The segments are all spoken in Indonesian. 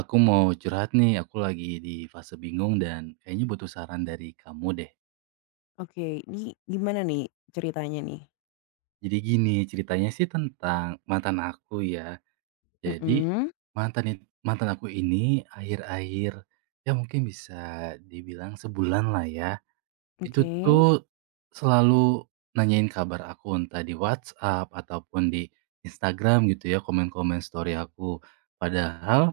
Aku mau curhat nih, aku lagi di fase bingung dan kayaknya butuh saran dari kamu deh. Oke, ini gimana nih ceritanya nih? Jadi gini, ceritanya sih tentang mantan aku ya. Jadi Mhm. mantan aku ini akhir-akhir ya mungkin bisa dibilang sebulan lah ya. Itu Oke. tuh selalu nanyain kabar aku entah di WhatsApp ataupun di Instagram gitu ya, komen-komen story aku. Padahal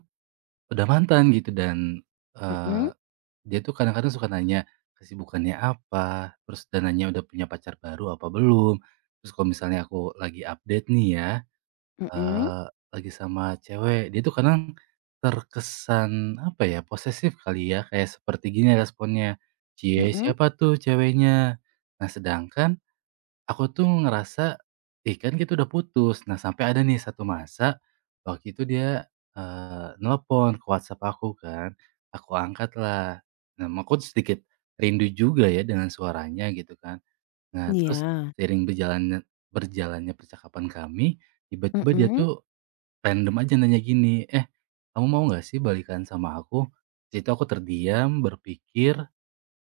udah mantan gitu dan eh, Mhm, dia tuh kadang-kadang suka nanya kesibukannya apa, terus dan nanya udah punya pacar baru apa belum. Terus kalau misalnya aku lagi update nih ya, mhm, eee, lagi sama cewek, dia tuh kadang terkesan, apa ya, posesif kali ya, kayak seperti gini responnya, "Cie, mhm. siapa tuh ceweknya?" Nah sedangkan aku tuh ngerasa, "Ih, kan kita udah putus." Nah, sampai ada nih satu masa waktu itu dia, nelepon ke WhatsApp aku kan, aku angkat lah. Nah, aku tuh sedikit rindu juga ya dengan suaranya gitu kan. Nah, terus Iya. sering berjalannya berjalannya percakapan kami, tiba-tiba dia Mhm. tuh random aja nanya gini, "Eh, kamu mau nggak sih balikan sama aku?" Di situ aku terdiam, berpikir,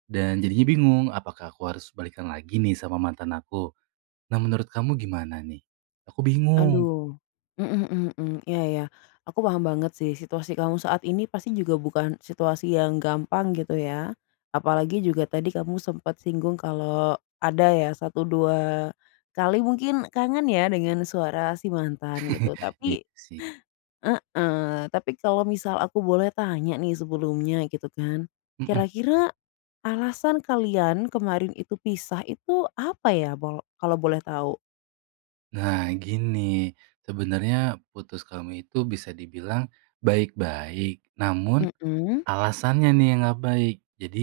dan jadinya bingung, apakah aku harus balikan lagi nih sama mantan aku? Nah, menurut kamu gimana nih? Aku bingung. Aduh. Mhm, mhm, mhm. Iya, iya. Aku paham banget sih situasi kamu saat ini pasti juga bukan situasi yang gampang gitu ya, apalagi juga tadi kamu sempat singgung kalau ada ya satu 2 kali mungkin kangen ya dengan suara si mantan gitu, Iya tapi. sih, Heeh. Tapi kalau misal aku boleh tanya nih sebelumnya gitu kan, mhm. kira-kira alasan kalian kemarin itu pisah itu apa ya kalau boleh tahu? Nah, gini, sebenarnya putus kamu itu bisa dibilang baik-baik, namun Mhm. alasannya nih yang nggak baik. Jadi,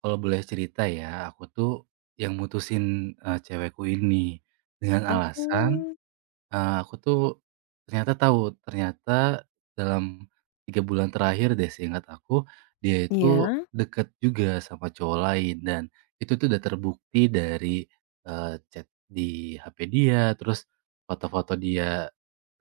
kalau boleh cerita ya, aku tuh yang mutusin, cewekku ini dengan alasan. Oh. Aku tuh ternyata tahu, ternyata dalam 3 bulan terakhir deh seingat aku, dia itu Iya. deket juga sama cowok lain dan itu tuh udah terbukti dari, chat di HP dia, terus foto-foto dia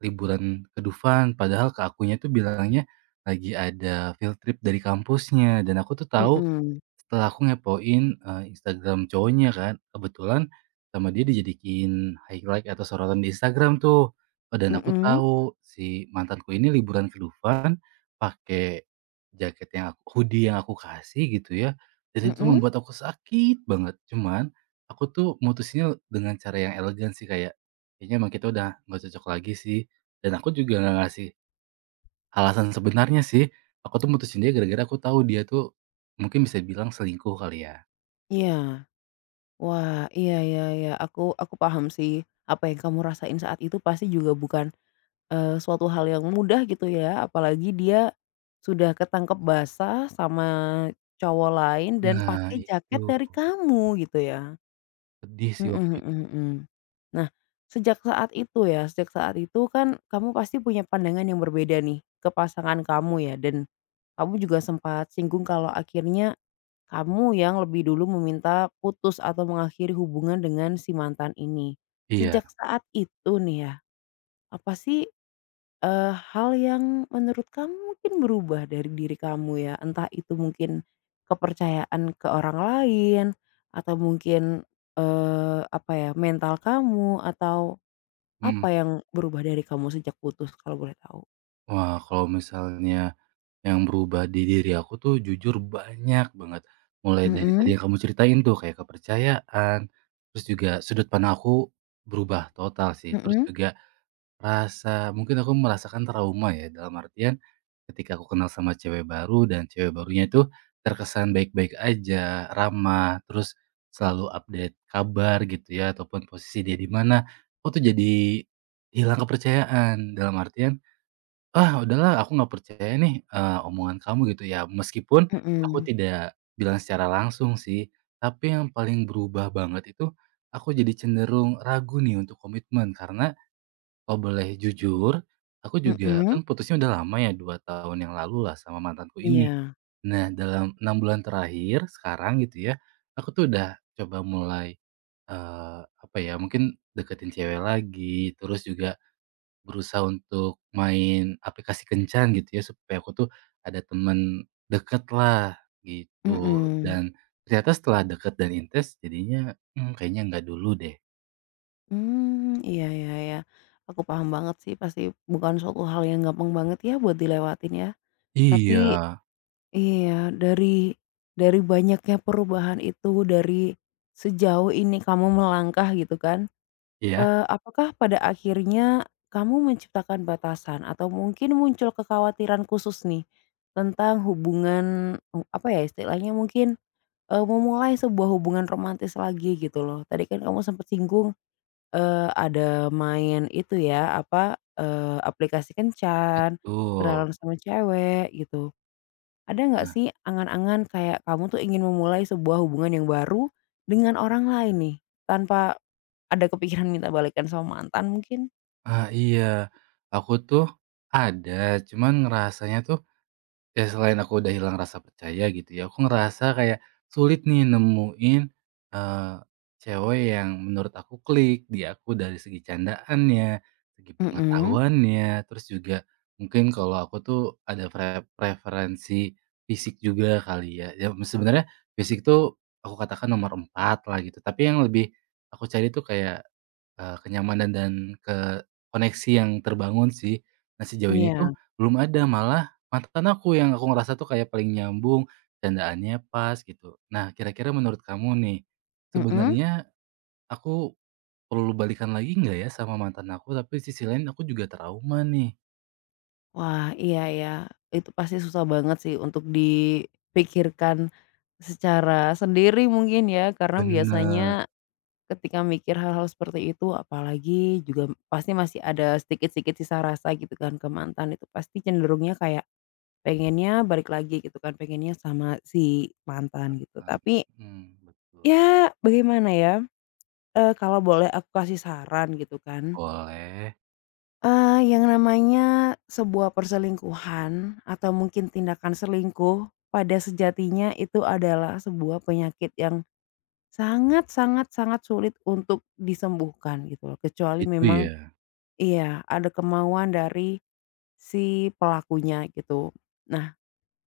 liburan ke Dufan, padahal ke akunya tuh bilangnya lagi ada field trip dari kampusnya dan aku tuh tahu Mhm. setelah aku ngepoin, Instagram cowoknya kan, kebetulan sama dia dijadiin highlight atau sorotan di Instagram tuh. Dan aku Mhm. tahu si mantanku ini liburan ke Dufan pakai jaket yang aku hoodie yang aku kasih gitu ya, dan itu Mhm. membuat aku sakit banget. Cuman aku tuh mutusinnya dengan cara yang elegan sih, kayak, "Kayaknya emang kita udah nggak cocok lagi sih." Dan aku juga nggak ngasih alasan sebenarnya sih, aku tuh mutusin dia gara-gara aku tahu dia tuh mungkin bisa bilang selingkuh kali ya. Iya. Wah, iya, iya, iya, aku paham sih, apa yang kamu rasain saat itu pasti juga bukan suatu hal yang mudah gitu ya, apalagi dia sudah ketangkep basah sama cowok lain dan Nah pakai jaket itu, dari kamu gitu ya. sedih sih Mhm, waktu itu. mhm, mhm. Nah, sejak saat itu ya, sejak saat itu kan kamu pasti punya pandangan yang berbeda nih ke pasangan kamu ya dan kamu juga sempat singgung kalau akhirnya kamu yang lebih dulu meminta putus atau mengakhiri hubungan dengan si mantan ini. Iya, Sejak saat itu nih ya, apa sih Eee, hal yang menurut kamu mungkin berubah dari diri kamu ya, entah itu mungkin kepercayaan ke orang lain atau mungkin, apa ya, mental kamu atau mhm. apa yang berubah dari kamu sejak putus kalau boleh tahu? Wah kalau misalnya yang berubah di diri aku tuh jujur banyak banget. Mulai dari tadi Mhm, yang kamu ceritain tuh kayak kepercayaan, terus juga sudut pandang aku berubah total sih, terus mhm, juga rasa mungkin aku merasakan trauma ya, dalam artian ketika aku kenal sama cewek baru dan cewek barunya itu terkesan baik-baik aja, ramah, terus selalu update kabar gitu ya, ataupun posisi dia di mana, aku tuh jadi hilang kepercayaan. Dalam artian, "Ah, udahlah aku nggak percaya nih, omongan kamu," gitu ya. Meskipun aku mhm, tidak bilang secara langsung sih, tapi yang paling berubah banget itu aku jadi cenderung ragu nih untuk komitmen, karena kalau boleh jujur, aku juga mhm. kan putusnya udah lama ya 2 tahun yang lalu lah sama mantanku ini. Iya. Nah dalam 6 bulan terakhir sekarang gitu ya, aku tuh udah coba mulai, eee, apa ya, mungkin deketin cewek lagi, terus juga berusaha untuk main aplikasi kencan gitu ya, supaya aku tuh ada temen deket lah gitu. Mhm. Dan ternyata setelah deket dan intens jadinya, kayaknya nggak dulu deh. Mmm, iya, iya, iya. Aku paham banget sih, pasti bukan suatu hal yang gampang banget ya buat dilewatin ya. Tapi Iya. iya, dari banyaknya perubahan itu, dari sejauh ini kamu melangkah gitu kan, Iya, apakah pada akhirnya kamu menciptakan batasan atau mungkin muncul kekhawatiran khusus nih, tentang hubungan, apa ya istilahnya mungkin, memulai sebuah hubungan romantis lagi gitu loh. Tadi kan kamu sempat singgung, ada main itu ya, apa, aplikasi kencan, betul. kenalan sama cewek gitu. Ada nggak Nah, sih angan-angan kayak kamu tuh ingin memulai sebuah hubungan yang baru dengan orang lain nih, tanpa ada kepikiran minta balikan sama mantan mungkin? ah, iya. Aku tuh ada, cuman ngerasanya tuh ya selain aku udah hilang rasa percaya gitu ya, aku ngerasa kayak sulit nih nemuin, eee, cewek yang menurut aku klik di aku dari segi candaannya, segi Mhm. pengetahuannya, terus juga mungkin kalau aku tuh ada preferensi fisik juga kali ya. Ya sebenarnya fisik tuh aku katakan nomor 4 lah gitu, tapi yang lebih aku cari tuh kayak kenyamanan dan ke koneksi yang terbangun sih. Nah, sejauh ini Iya. tuh belum ada, malah mantan aku yang aku ngerasa tuh kayak paling nyambung, candaannya pas gitu. Nah, kira-kira menurut kamu nih, Mhm. sebenarnya aku perlu balikan lagi nggak ya sama mantan aku? Tapi di sisi lain aku juga trauma nih. Wah, iya ya, itu pasti susah banget sih untuk dipikirkan secara sendiri mungkin ya, karena Bener, biasanya ketika mikir hal-hal seperti itu, apalagi juga pasti masih ada sedikit-sedikit sisa rasa gitu kan ke mantan, itu pasti cenderungnya kayak pengennya balik lagi gitu kan, pengennya sama si mantan gitu. mantan. Tapi, Mhm, betul. ya bagaimana ya, kalau boleh aku kasih saran gitu kan. Boleh, Yang namanya sebuah perselingkuhan atau mungkin tindakan selingkuh pada sejatinya itu adalah sebuah penyakit yang sangat sangat sangat sulit untuk disembuhkan gitu loh, kecuali gitu memang ya? iya, ada kemauan dari si pelakunya gitu. Nah,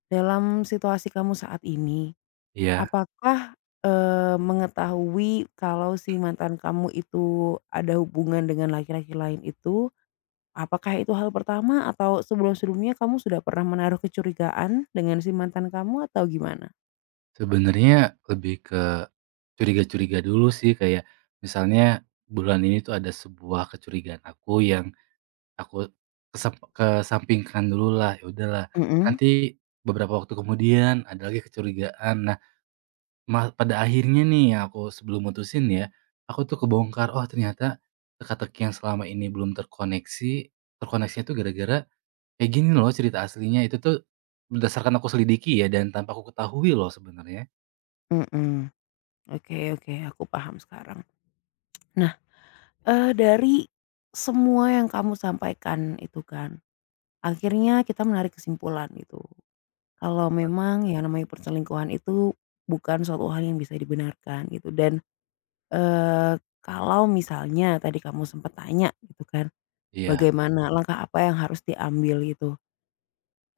dalam situasi kamu saat ini, Iya, apakah, mengetahui kalau si mantan kamu itu ada hubungan dengan laki-laki lain itu. Apakah itu hal pertama atau sebelum-sebelumnya kamu sudah pernah menaruh kecurigaan dengan si mantan kamu atau gimana? sebenarnya lebih curiga-curiga dulu sih kayak misalnya bulan ini tuh ada sebuah kecurigaan aku yang aku kesampingkan dulu lah ya udahlah. Mhm, Nanti beberapa waktu kemudian ada lagi kecurigaan. Nah, pada akhirnya nih yang aku sebelum mutusin ya, aku tuh kebongkar, oh ternyata teka-teki yang selama ini belum terkoneksi, terkoneksinya tuh gara-gara kayak gini loh cerita aslinya. Itu tuh berdasarkan aku selidiki ya dan tanpa aku ketahui loh sebenarnya. mhm. Oke, oke, aku paham sekarang. Nah, dari semua yang kamu sampaikan itu kan, akhirnya kita menarik kesimpulan gitu. Kalau memang yang namanya perselingkuhan itu bukan suatu hal yang bisa dibenarkan gitu dan, eee, kalau misalnya tadi kamu sempat tanya gitu kan, Iya, bagaimana langkah apa yang harus diambil gitu.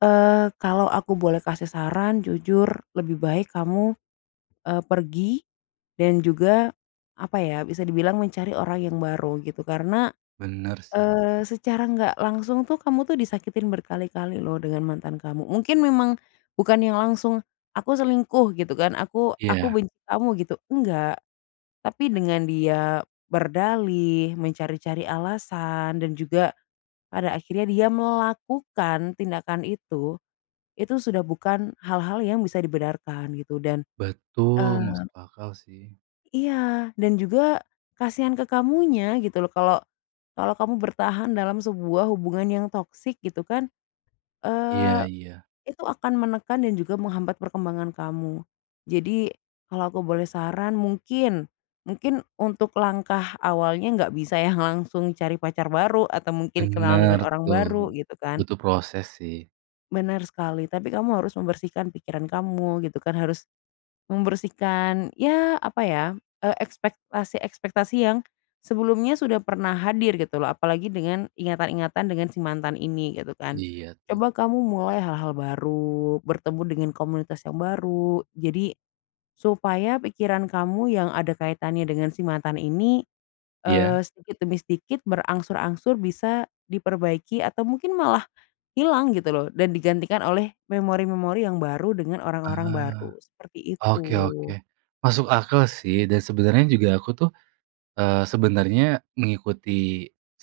Kalau aku boleh kasih saran, jujur lebih baik kamu, pergi dan juga, apa ya, bisa dibilang mencari orang yang baru gitu. Karena, bener sih. Secara nggak langsung tuh kamu tuh disakitin berkali-kali loh dengan mantan kamu. Mungkin memang bukan yang langsung, "Aku selingkuh," gitu kan, "Aku Iya. benci kamu," gitu, enggak. Tapi dengan dia berdalih, mencari-cari alasan, dan juga pada akhirnya dia melakukan tindakan itu sudah bukan hal-hal yang bisa dibenarkan gitu dan, Betul, eee masuk akal sih. iya, dan juga kasihan ke kamunya gitu loh kalau kalau kamu bertahan dalam sebuah hubungan yang toksik gitu kan, Iya eee, iya, itu akan menekan dan juga menghambat perkembangan kamu. Jadi kalau aku boleh saran mungkin mungkin untuk langkah awalnya nggak bisa yang langsung cari pacar baru atau mungkin kenalan bener dengan orang tuh, baru gitu kan. butuh proses sih. Benar sekali, tapi kamu harus membersihkan pikiran kamu gitu kan, harus membersihkan, ya apa ya, ekspektasi-ekspektasi yang sebelumnya sudah pernah hadir gitu loh, apalagi dengan ingatan-ingatan dengan si mantan ini gitu kan. Iya tuh. Coba kamu mulai hal-hal baru, bertemu dengan komunitas yang baru, jadi supaya pikiran kamu yang ada kaitannya dengan si mantan ini, Iya? Sedikit demi sedikit berangsur-angsur bisa diperbaiki atau mungkin malah hilang gitu loh dan digantikan oleh memori-memori yang baru dengan orang-orang Ah, baru, seperti itu. oke oke. Masuk akal sih dan sebenarnya juga aku tuh, sebenarnya mengikuti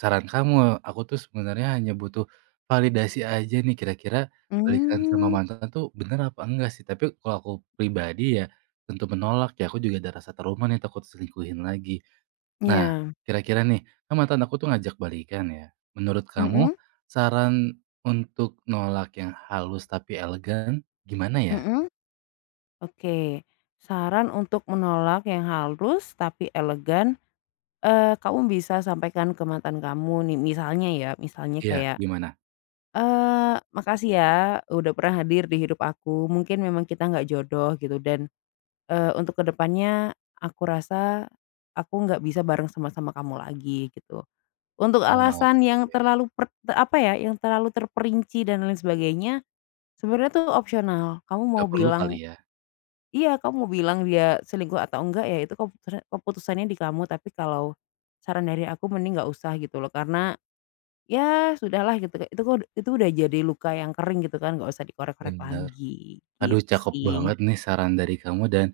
saran kamu, aku tuh sebenarnya hanya butuh validasi aja nih kira-kira balikan sama Mmm, mantan tuh bener apa enggak sih, tapi kalau aku pribadi ya tentu menolak ya, aku juga ada rasa trauma nih takut diselingkuhin lagi. Nah, iya, kira-kira nih, kan mantan aku tuh ngajak balikan ya. Menurut kamu, mhm, saran untuk nolak yang halus tapi elegan gimana ya? mhm, oke. Saran untuk menolak yang halus tapi elegan, kamu bisa sampaikan ke mantan kamu nih misalnya ya, misalnya Iya, kayak, gimana? "Makasih ya udah pernah hadir di hidup aku, mungkin memang kita nggak jodoh gitu dan, untuk ke depannya aku rasa aku nggak bisa bareng sama-sama kamu lagi," gitu. Untuk Ah, alasan ok yang terlalu apa ya, yang terlalu terperinci dan lain sebagainya. Sebenarnya tuh opsional. Kamu mau perlu kali bilang, ya? iya, kamu mau bilang dia selingkuh atau enggak ya itu keputusannya di kamu, tapi kalau saran dari aku mending nggak usah gitu loh, karena ya sudahlah gitu, itu udah jadi luka yang kering gitu kan, nggak usah dikorek-korek Bener. lagi, Aduh gitu cakep sih. banget nih saran dari kamu dan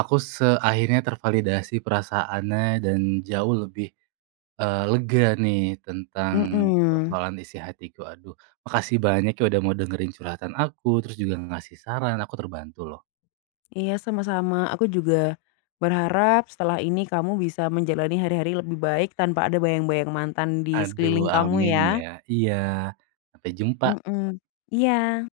aku seakhirnya tervalidasi perasaannya dan jauh lebih, lega nih tentang Mhm, persoalan isi hatiku. Aduh, makasih banyak ya udah mau dengerin curhatan aku, terus juga ngasih saran, aku terbantu loh. iya sama-sama, aku juga berharap setelah ini kamu bisa menjalani hari-hari lebih baik tanpa ada bayang-bayang mantan di Aduh, sekeliling kamu amin ya. ya. Iya. Sampai jumpa, Mhm, iya.